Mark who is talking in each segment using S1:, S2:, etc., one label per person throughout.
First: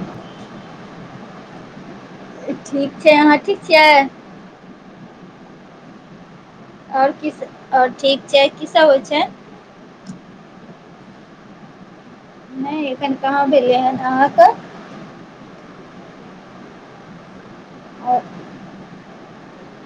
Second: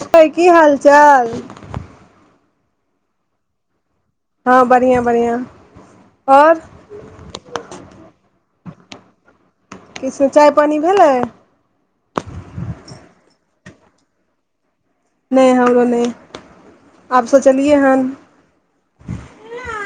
S1: त की हाल चाल
S2: ठीक छै अहाँ ठीक छियै
S1: हँ बढ़िआ बढ़िआ आओर
S2: आओर की आओर ठीक छै कीसभ होइ छै
S1: किछु चाय पानि भेलै
S2: नहि एखन कहाँ भेलियै हन अहाँक
S1: नै हमरो नै आब सोचलियए हन
S2: आओर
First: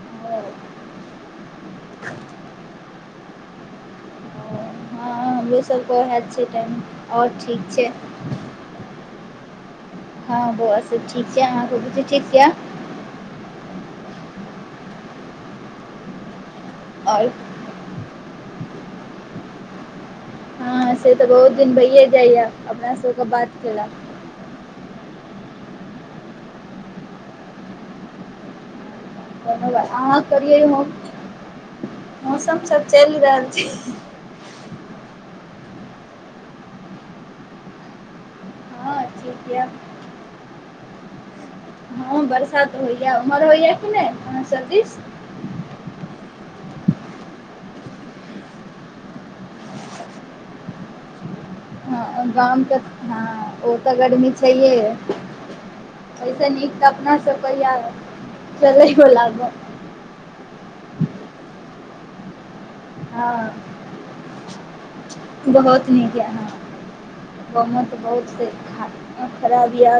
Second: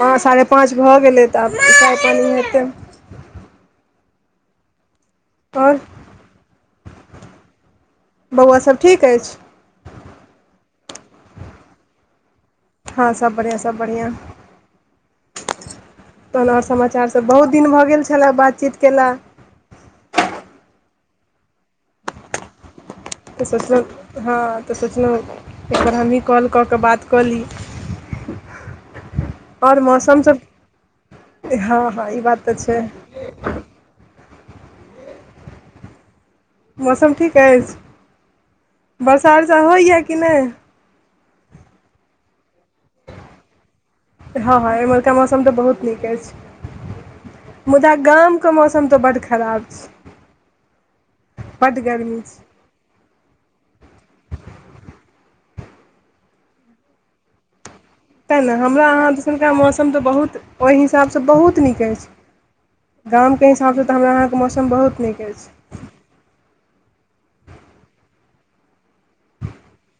S1: हँ साढ़े पाँच भऽ गेलै तऽ आब चाय पानि हेतै
S2: हँ हमरो
S1: आओर
S2: सबके वहै छै टाइम ओर ठीक छै
S1: बौआ सब ठीक अछि
S2: हँ बौआ ठीक छै अहाँ के ठीक यऽ
S1: हँ सब बढ़िआँ सब बढ़िआँ तहन ओर समाचार सब
S2: आओर
S1: बहुत दिन भऽ गेल छला बातचीत केला
S2: हँ से तऽ बहुत दिन भैयए जाइया अपना सबके
S1: तऽ
S2: बात
S1: सोचल
S2: केला
S1: हँ तऽ सोचलहु एकबेर हमही कॉल कऽ कऽ बात कऽ ली आओर
S2: अहाँ
S1: मौसमसभ
S2: करियै हो
S1: हँ हँ ई बात तऽ
S2: मौसम
S1: छै
S2: सब चलि रहल छै
S1: मौसम ठीक
S2: हँ
S1: अछि बरसा
S2: ठीक
S1: अरसा
S2: यऽ
S1: होइया कि नहि
S2: हँ बरसा त होइया उमर होइया
S1: हँ हँ एमहरका मौसम तऽ बहुत नीक अछि मुदा गामके मौसम तऽ बड्ड खराब छै बड्ड गर्मी
S2: हँ
S1: छै
S2: गाम त हँ ओ तऽ गर्मी छैहे ओइसे नीक तऽ अपना सबके या
S1: तै ने हमरा अहाँ दिसनका मौसम तऽ बहुत ओहि हिसाबसँ बहुत नीक अछि गामके
S2: हँ
S1: हिसाबसँ तऽ हमरा अहाँके मौसम बहुत नीक अछि [unintelligible]
S2: ब तऽ बहुत खराब य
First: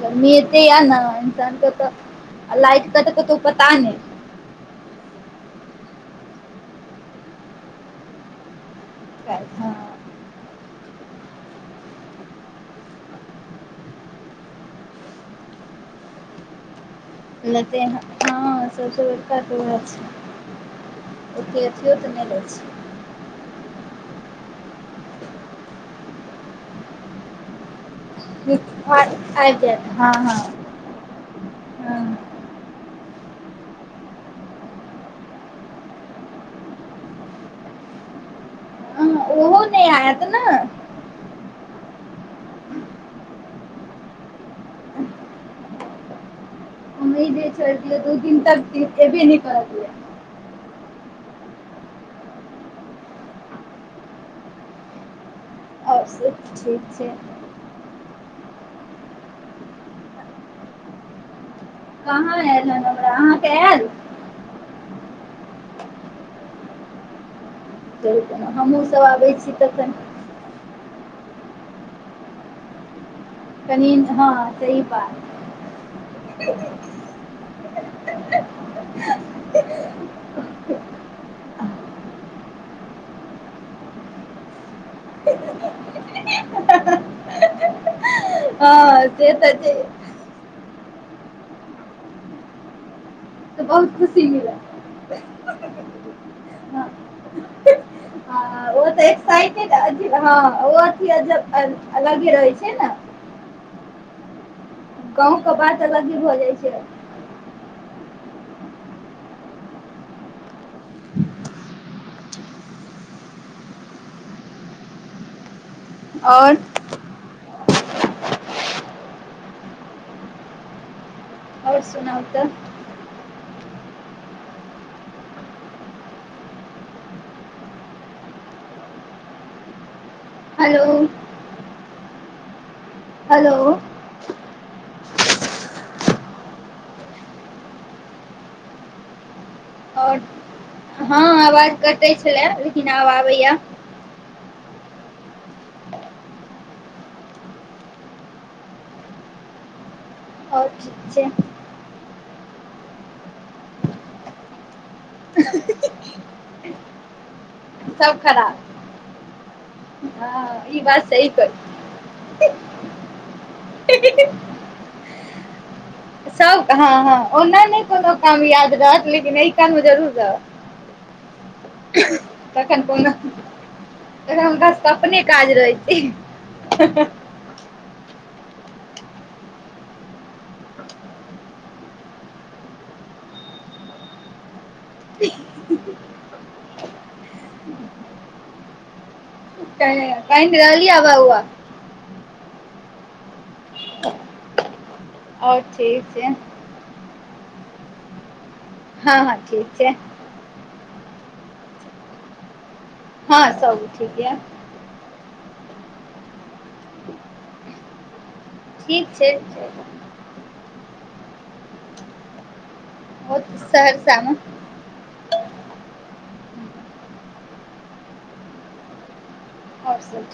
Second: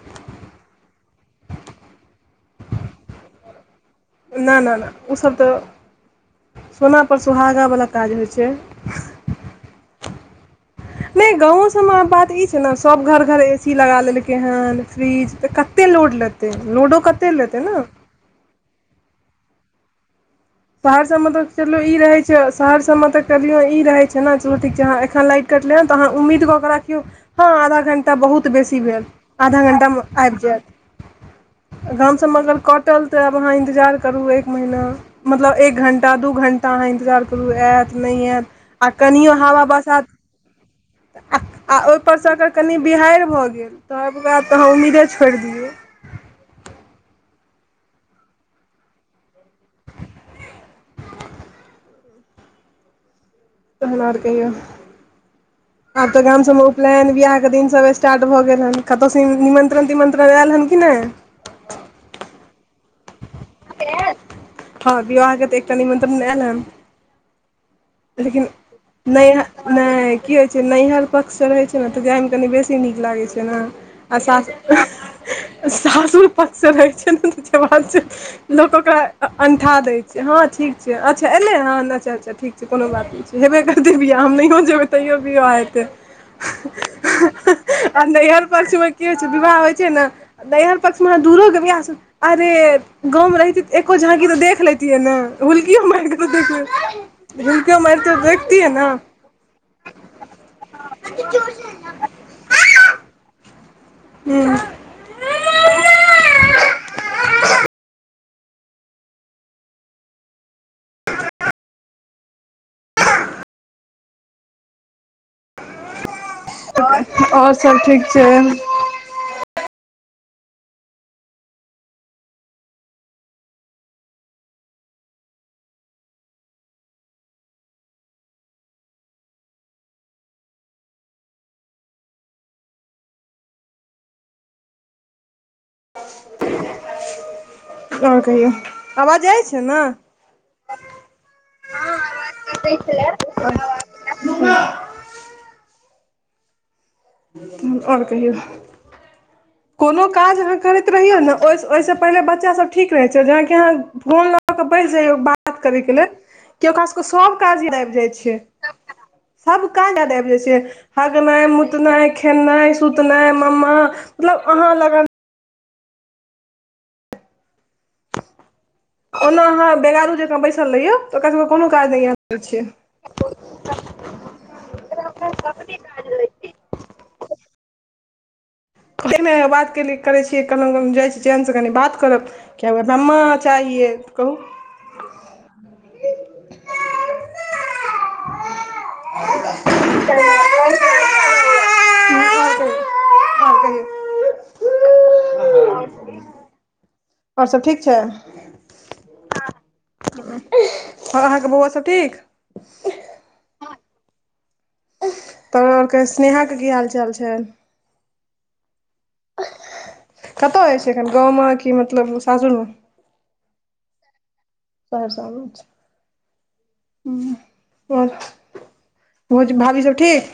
S2: गर्मी एतै य ने इन्सानके तऽ [unintelligible] आ लाइक क तऽ क तऽ पता नै
S1: नऽ नऽ नऽ उ सब तऽ सोनापर सुहागावला काज होइ छै
S2: हँ [unintelligible]
S1: नै गाँवो सबमे बात ई छै ने सब घर घर एसी लगा लेलकै हन फ्रिज तऽ कते लोड लत्तै लोडोे
S2: ते हँ सब त बड़का त बात छै [unintelligible]
S1: सहरसबमे तऽ
S2: ओते
S1: चलो
S2: अथियो
S1: ई
S2: तऽ
S1: रहे
S2: नहि
S1: छै
S2: रहै
S1: सहर सब मे तऽ करियो ई रहै छै ने चलु ठीक छै एखन लाइट कटले ह तऽह उम्मीद क के राखियौ ह आधा घंटा एत्तऽ बहु बेसी यै
S2: आबि
S1: आधा
S2: जायत
S1: घंटामे
S2: हँ
S1: आबि
S2: हँ
S1: जाइत गामसबमे अगर कटल तऽ आब अहाँ इन्तजार करू एक महीना मतलब एक घण्टा दू घण्टा अहा इन्तजार करू एत नै एत आ
S2: हँ
S1: कनियो
S2: ओहो
S1: हाबा
S2: नहि
S1: बसात
S2: आयत ने
S1: आ ओहिपरसँ अगर कनि बिहड़ि भऽ गेल तऽब तऽ अहा उम्मीदे छोड़ि दियौ [unintelligible]
S2: छोइर दियौ त दू दिन तक दु दिन तक एबे नै करत
S1: तहन आर कहियौ
S2: आओर
S1: आब तऽ
S2: से
S1: गाम सबमे
S2: ठीक छै
S1: उपनयन बियाह के दिन सब स्टार्ट भऽ गेल ह कतहुसँ निमन्त्रण तिमन्त्रण आयल हन कि नै
S2: कहाँ आ जाना बड़ा अहाँ [unintelligible]
S1: हँ वियाह के तऽ एकटा निमंत्रण आयल हन
S2: हमहुँ सब
S1: नै
S2: आबै
S1: ह
S2: छी
S1: नै
S2: तखन
S1: की होइ छै नैहर पक्ष से रहै छै ने तऽ जाइमे कनि बेसी नीक लागै छै ने
S2: कनि
S1: आ
S2: हँ
S1: सा
S2: सही बात
S1: सासुर पक्ष से रहै छै ने जे बात छै लोक ओकरा अंठा दै छैय ठीक छै अछे एलै हन अछे अछे ठीक हेबे करतै बियाह हम नैहों जेबै तैयओ बियाह हेतै आब नैहर पक्ष मे की
S2: हँ
S1: होइ छैय,
S2: से
S1: विवाह
S2: तऽ
S1: होइ
S2: छै
S1: छैय ने नैहर पकना दूर हो भी अस आ [unintelligible] गाँवमे रहितिियै तऽ एक्को
S2: बहुत
S1: झाँकी
S2: खुशी
S1: तऽ देख
S2: मिलत
S1: लेतियै ने हुल्कियो माइर के देखे
S2: हँ
S1: लैतियै हु मर त व्यक्ति ह ने [unintelligible]
S2: ओ तऽ एक्साइटेड हँ ओ अथी अऽ अलगे रहै छै ने
S1: हू [unintelligible]
S2: गाँव कऽ बात अलगे भऽ जाइ छै आउर
S1: सभ ठीक छैय
S2: आउर सुनाउ तऽ हेलो हेलो
S1: [inaudible] आउर कहियौ आवाज जाइ छै ने
S2: ह आवाज कटै छले लेकिन आब आबैया
S1: आ [unintelligible] और कहियौ कोनो काज अहा
S2: आओर
S1: करैत
S2: ठीक
S1: रहियो
S2: छै
S1: ने ओइ ओहिसे पहिले बच्चास सभ ठीक रहै छै जे कि अहा फोन लऽ कऽ बैस जाइयौ बात करैके लेल के ओकरा सबके सब काज याद आबि जाइ
S2: सब
S1: छैय
S2: खराब
S1: सब कांड याद आबि जाय छैय
S2: हँ ई बात सही
S1: हगनाइ
S2: कह
S1: मुतनाइ खेनाइ सुतनाइ मम्मा ह लगल
S2: सब ह ह ओना ने कोनो काम याद रहत लेकिन
S1: ओना
S2: अए कान
S1: अहाँ
S2: मे जरूर
S1: बेगारू
S2: रहत
S1: जकाँ बैसल रहियौ तऽ ओकरा सभके कोनो काज नहि याद रहै छै
S2: हम बस अपने काज रहै छी
S1: काज रहै क बात करै छीियै कलहुँ कल जाइ छी चेहन से कनि बात करब कििया मा चाही किए कहू
S2: [unintelligible]
S1: [unintelligible]
S2: त काइन रहल य बउआ
S1: ह कहिय आ कहियौ
S2: और ठीक छियय
S1: ओर सब ठीक छै
S2: हँ हँ ठीक छै
S1: हँ अहाँके बौआ सब ठीक
S2: हँ सब ठीक य
S1: तऽ आओकर स्नेहाके की हालचाल छै
S2: ठीक छै
S1: कतय अछि एखन गाँवमे कि मतलब सासुरमे
S2: ओ सहरसामे
S1: सरसाम ह आओर पुच भाभी सब ठीक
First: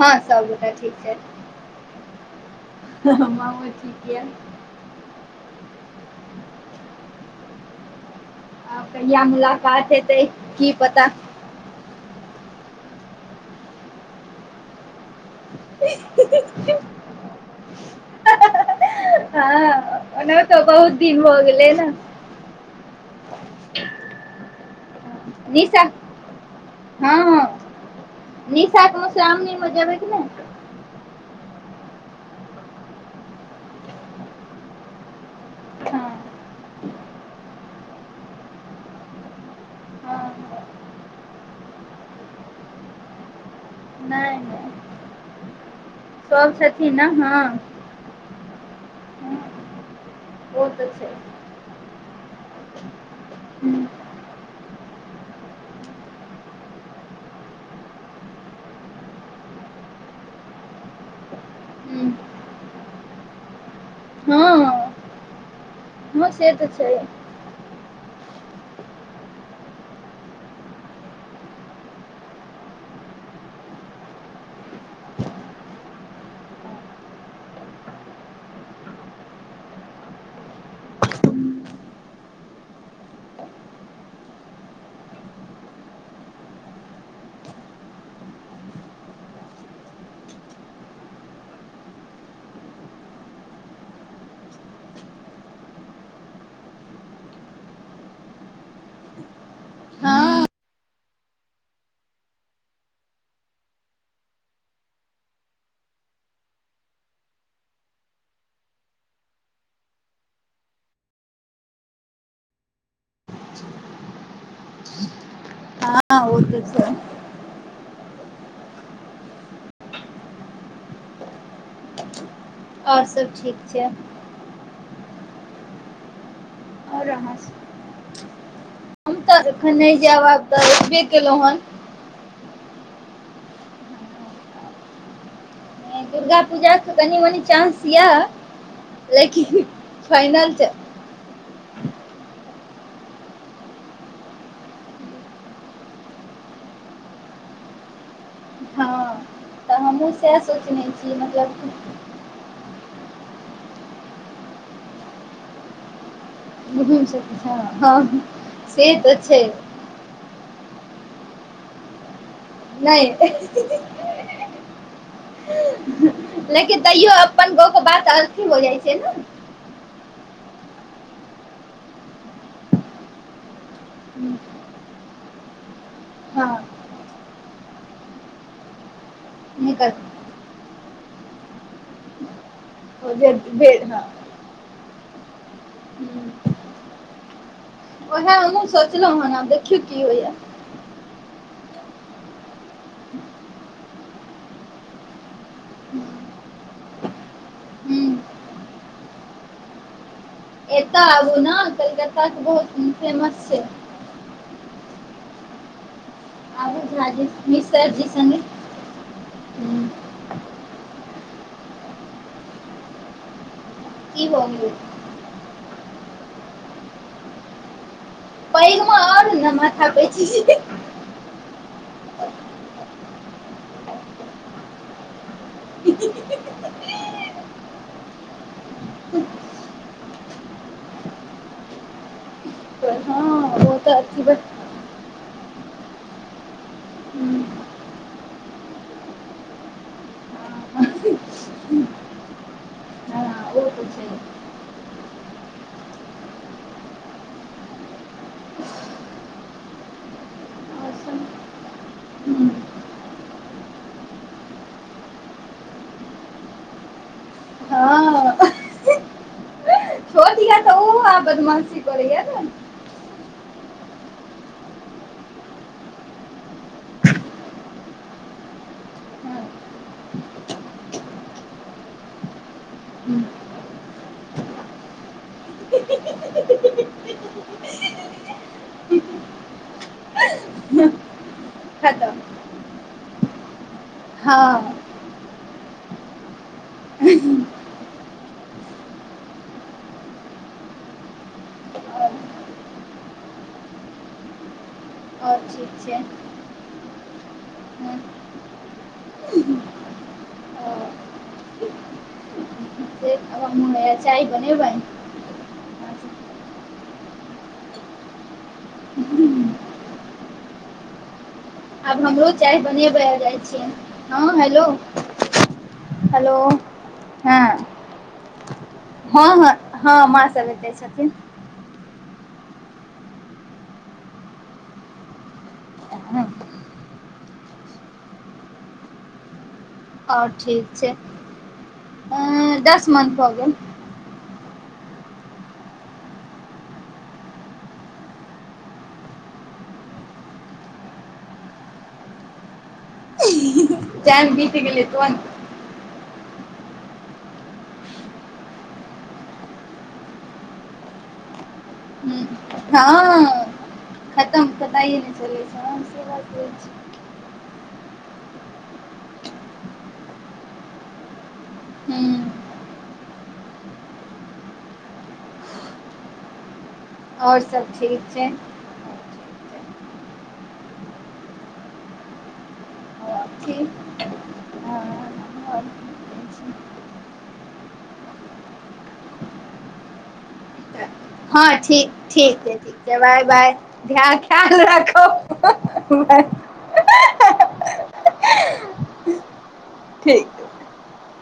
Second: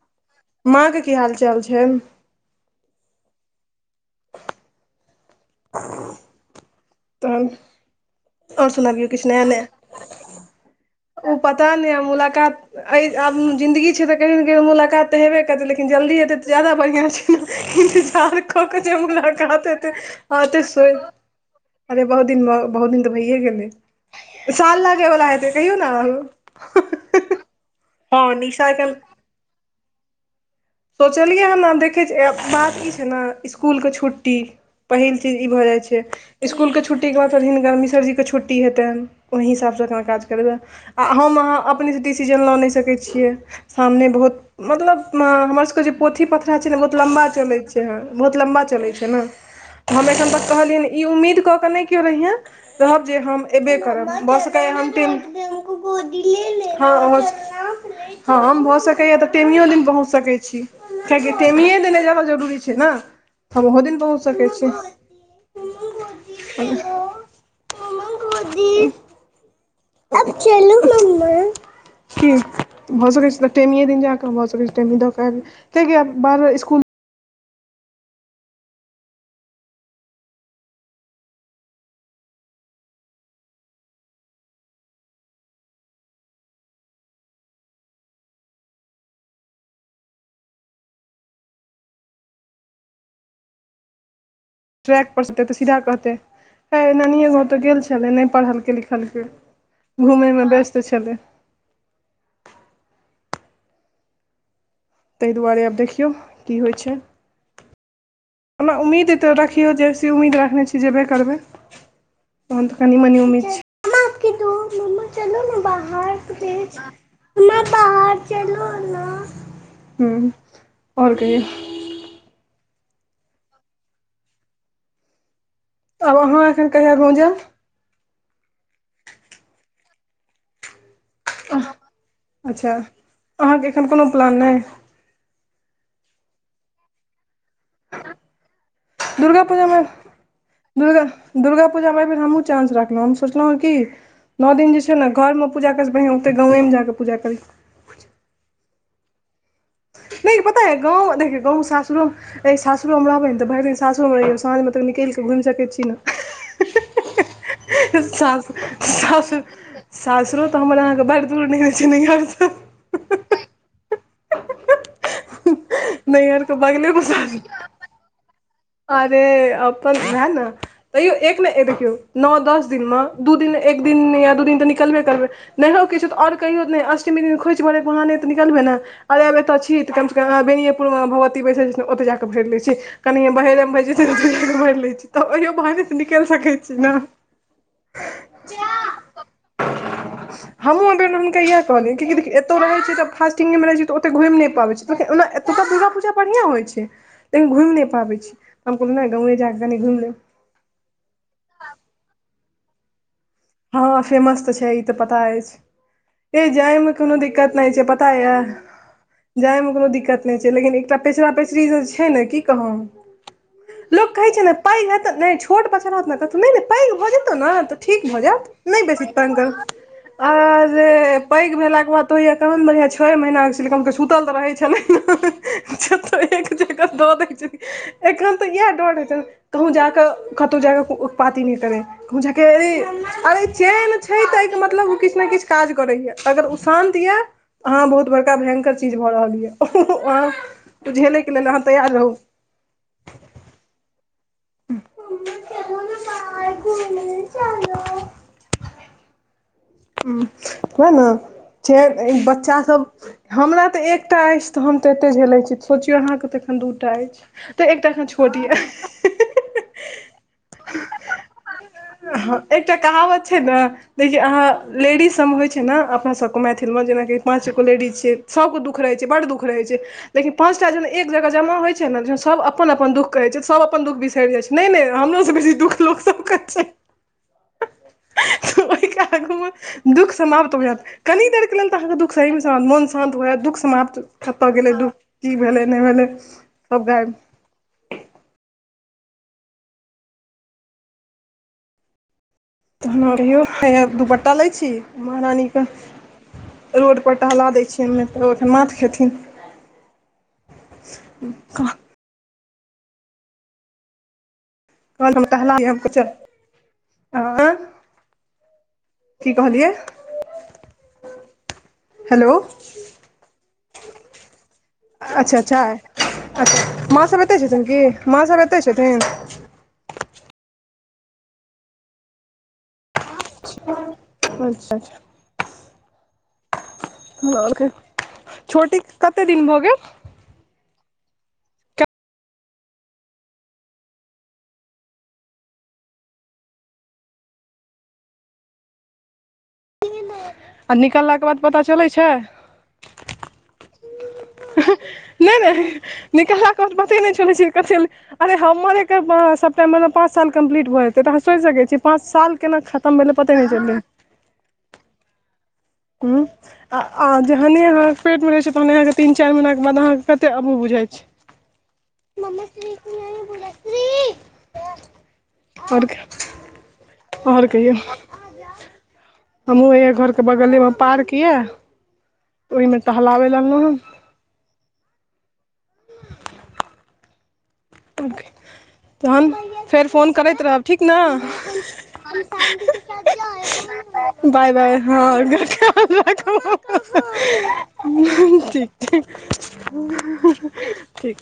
S2: हँ सबगोटा
S1: माँ के की हाल चाल छैन
S2: ह ह माँओं ठीक य
S1: तब ओर
S2: आब
S1: सुनाबियौ
S2: कहिया
S1: किछ नया नया
S2: मुलाकात हेतै की पता
S1: ओ पता नै मुलाकात आब जिंदगी छै तऽ कहियो नै कहियो मुलाकातऽ हेबे करतै लेकिन जल्दी हेते तऽ जादा बढ़िया इंतज़ार क के जे मुलाकात हेतै
S2: हँ ओना तऽ बहुत दिन हो गेलै ने
S1: अरे बहुत दिन बहुत दिन तऽ भैए गेलै साल ल बला हेत कहियउ
S2: निशा
S1: न आहूं
S2: निशा के मधुश्रावनी में जेबै कि नहि
S1: सोचलियै हन आब देखैत छियय बात ई छै ने इसकुलके छुट्टी पहिल चीज ई भऽ जाइ
S2: हँ
S1: इसकुलके छुट्टे बाद हिनकर मिसर जीके छुट्टी हेतनि ओहि हिसाबसँ करा काज
S2: हँ
S1: करबै आहम आहाँ अपने सं डिसिजन ल नै सकैत घियय सामने
S2: नहि
S1: बहुत
S2: नहि
S1: मतलब हमर ओकर जे पोथी
S2: सभ
S1: पत्रा छै ने बहुत
S2: छथिन
S1: लमबा
S2: हँ
S1: चले छै बहुत लम्बा चले छै ने हम एखन तक
S2: ओ
S1: कहलियै
S2: तऽ
S1: ई
S2: छै
S1: उम्मीद कऽ के नहि केओ रहिेयें रहब जे हम एबे करब भ सकैत [inaudible] ह हम भऽ सकैया तऽ टेमियो दिन पहुँच सकै छि किआकी टेमिय देनाय ज्यादा जरुरी छै ने हम ओहो दिन पहुँच सकै छी
S2: ह से तऽ छै
S1: गोदि अब चलू मम्मा कि भ सकै छै तऽ टेमिए दिन जााकऽ भऽत सकै छै टेमि दऽ कऽ आइब जायब कियाकी आब बार बार इसकुल ट्रैक पर से एतै तऽ सीधा कहतै हे नानिए गाँव तऽ गेल छलै नहि पढ़लकै लिखलकै
S2: हँ
S1: घुमयमे व्यस्त छलै ताहि दुआरे आब देखियौ की होइ छै ओना उम्मीद अतऽ रखियउ बेसी उम्मीद रखने छी जेबे करबै तहन त कनि मनी उम्मीद छै मम्मा चलो न बाहर
S2: हँ ओ त
S1: प्लीज
S2: छै
S1: मम्मा बाहर चलो न हूँ और कहियो
S2: ओर सब ठीक छै
S1: आब अहाँ एखन कहिया
S2: आओर
S1: गाँव
S2: अहाँ
S1: जेब
S2: सब? हम त एखन नै जेब आब त एबे केलउ हन
S1: अच्छा अहाँके एखन कोनो प्लान नहि
S2: दुर्गा पूजाक कनी मनी चान्स य
S1: दुर्गा
S2: लेकिन
S1: पूजामे
S2: फाइनल त
S1: दुर्गा दुर्गा पूजामेब एहि बेर हमहूँ चान्स रखलहुँ हम सचलहुँ ह कि नौ दिन जे छै ने घरमे पूजा करै छै बहि ओते गाँवेमे जा क पूजा करी
S2: हँ तऽ हमहूँ सएह
S1: नहि पता है
S2: सोचने छी
S1: गाँ देखिय गाँ
S2: मतलब
S1: सासुरो सासुर सुरमे रहबै न त भरि दिन सासुरमे रहहिए साँझमे तक निकलिक घुमि सकै छी न
S2: घुमि सकै छी हँ हँ
S1: सास
S2: से तऽ छै
S1: सासुर सासुरो त हमर अहाँके बर दुर नैहर छै नैहर छै
S2: नहि
S1: नैहरके
S2: लेकिन
S1: बगलेमे
S2: तैयो
S1: सासुर
S2: अपन गके बात हो जाइ छै ने
S1: अरे अप न वेहा तइयो एकमे ए देखियौ नौ दस दिन म दू दिनलै एक दिन या दू दिन त निक ले करबै नहियो किछु त और
S2: हँ
S1: कहियो नहि अष्टमी दिन खोइच भरे के बहाने त निकलबै न आर आब एत छी
S2: निकल
S1: त कमसकम बेनियेपुर मे भगवती बैसैल छथिन ओत जाक भरि लै छी
S2: ओ जे भेल
S1: [unintelligible]
S2: हँ
S1: त ओहियो बहाने त निकलि सकै छी न
S2: ओएह हमहुँ सोचलहुँ हेन आब देखि की होइया
S1: कहलिय क एत रहै छै ज फास्टिंगमे मे रहै छै त ओत घुमि नहि पाबै छी ओना एत त दुर्गा पूजा बढ़िया हो छै लेकिन घुमि नहि
S2: हूँ
S1: पाबै छी हम कली नहि गाँउवे जाक कनि घुमि लेब
S2: एत आबु न कलकत्ता के बहुत फेमस छै
S1: हँ फेमस त छै ई त पता अछि ह जाय में
S2: आबू झा
S1: कोनो
S2: जी
S1: दिक्कत नहि छै
S2: मिसर
S1: पता
S2: जी
S1: य
S2: संगे
S1: जाय में कोनो
S2: की
S1: दिक्कत नहि लेकिन एकटा पेचरा पेचरी जे छै ने की कहौ लोक कहै छै
S2: भऽ
S1: ने
S2: गेलै
S1: पै हेत नहि छोट बछा होत त पैघ भ जेतौ ने त ठीक भजैत नहि
S2: पैघमे
S1: बेसी
S2: आओर
S1: पैन करु
S2: ने माथा पैची
S1: आर पैग भेला [unintelligible] डर दै एखन त इएह डर होइ छै कहूँ जाक कतहु जाक उतपाती नहि करे झ
S2: हँ
S1: अरे
S2: ओ
S1: चैन
S2: तऽ
S1: छै त
S2: अथी
S1: इ क मतलब किछु ने किछु काज करैय अगर उ शान्त यै
S2: ओ
S1: अहाँ बहुत बड़का भयंकर चीज भ रहल य वहाँ त झेले के लेल अहाँ तैयार रहू
S2: हँ ओ त
S1: मम्मी चलो न बाहर घुमने चलो ह्म वैह न चै इ बच्चासब हमरा त एकटा अछि त हम त एते झेलै छी सोचियौ अहाँके त दुटा अछि त एक त अखन
S2: हँ
S1: छोट यै
S2: छोट य तऽ ओहो आ बदमाशी करैया ने
S1: एकटा कहावत छै ने जे अहाँ लेडीज सम होय छै ने अपना सब क मैथिल में जेनाकी पाँचगो लेडीज छीय सब क दुख रहय छै बड दुख रहय छै लेकिन पाँचटा जन एक जगह जमा होइ छै ने सभ अपन अपन दुख कहै छै सब अपन दुख बिसरि जा इ छै नहि नहि हमरो सब बेसी दुख लोक सब क छै
S2: [inaudible]
S1: त ओहि क आगु म दुख समाप्त होयत कनि देरके लेल त अहाँके
S2: खतम
S1: दुख सही समाप्त मन शान्त होयत दुख समाप्त
S2: हँ
S1: खत गेलै दुख की भेलै नहि भेलै सब गाय
S2: आओर
S1: [unintelligible] दूपट्टा लै छी महारानी
S2: ठीक छै
S1: रोडपर टहला दै छियै नहि त ओ माथ खेथिन क
S2: से आब हमहूँ चाय बनेब
S1: [unintelligible] की कहलियै
S2: आब हमरो
S1: हेलो
S2: चाय बनेबए जाइ छियै हँ हेलो
S1: अच्छा चाय
S2: हेलो
S1: अच्छा माँ सब एतेय
S2: हँ
S1: छथिन कि माँ सब एतेय
S2: हँ हँ हँ माँ सब एतै छथिन
S1: अच्छाच्ा ओ छोटी कते दिन भऽ गेल
S2: हँ ठीक छै अ दस मंथ भऽ गेल
S1: आ निकलला के बाद पता चलै छै
S2: टाइम बीत गेलै तुरन्त
S1: नहि नहि निकला के बाद पते नहि चलै छी क अरे हमर सबटा मे पाँंच साल कम्प्लीटएत सोच सकै छिऐ पाँच
S2: हूँ
S1: साल केना खतम भेलै पतै
S2: हँ
S1: नहि चललै
S2: खतम पताए नहि चलै छै हँ से
S1: ह
S2: बात होइ
S1: आ
S2: छै
S1: आ जहनह पेट मे रहै छै तहन अहाँके तीन चारि महिनना के बाद अहाँके कते अबुह बुझइ छै
S2: हूँ
S1: म श्त क बोी [inaudible] आओर
S2: और
S1: आओर
S2: सब
S1: कहियौ
S2: ठीक छै
S1: हमहूँ एहिए घरके बगले में पार्क यए ओहिमे
S2: हँ
S1: टहलाबय लाए अनलहुँ हन
S2: ठीक हँ हँ
S1: [inaudible] तहन फेर फोन करैत रहब ठीक ने
S2: हँ ठीक ठीक छै ठीक छै बाय बाय
S1: [unintelligible] बाय बाय हँ
S2: नहि
S1: ह ठ ठिक छै
S2: ठिक
S1: ठिक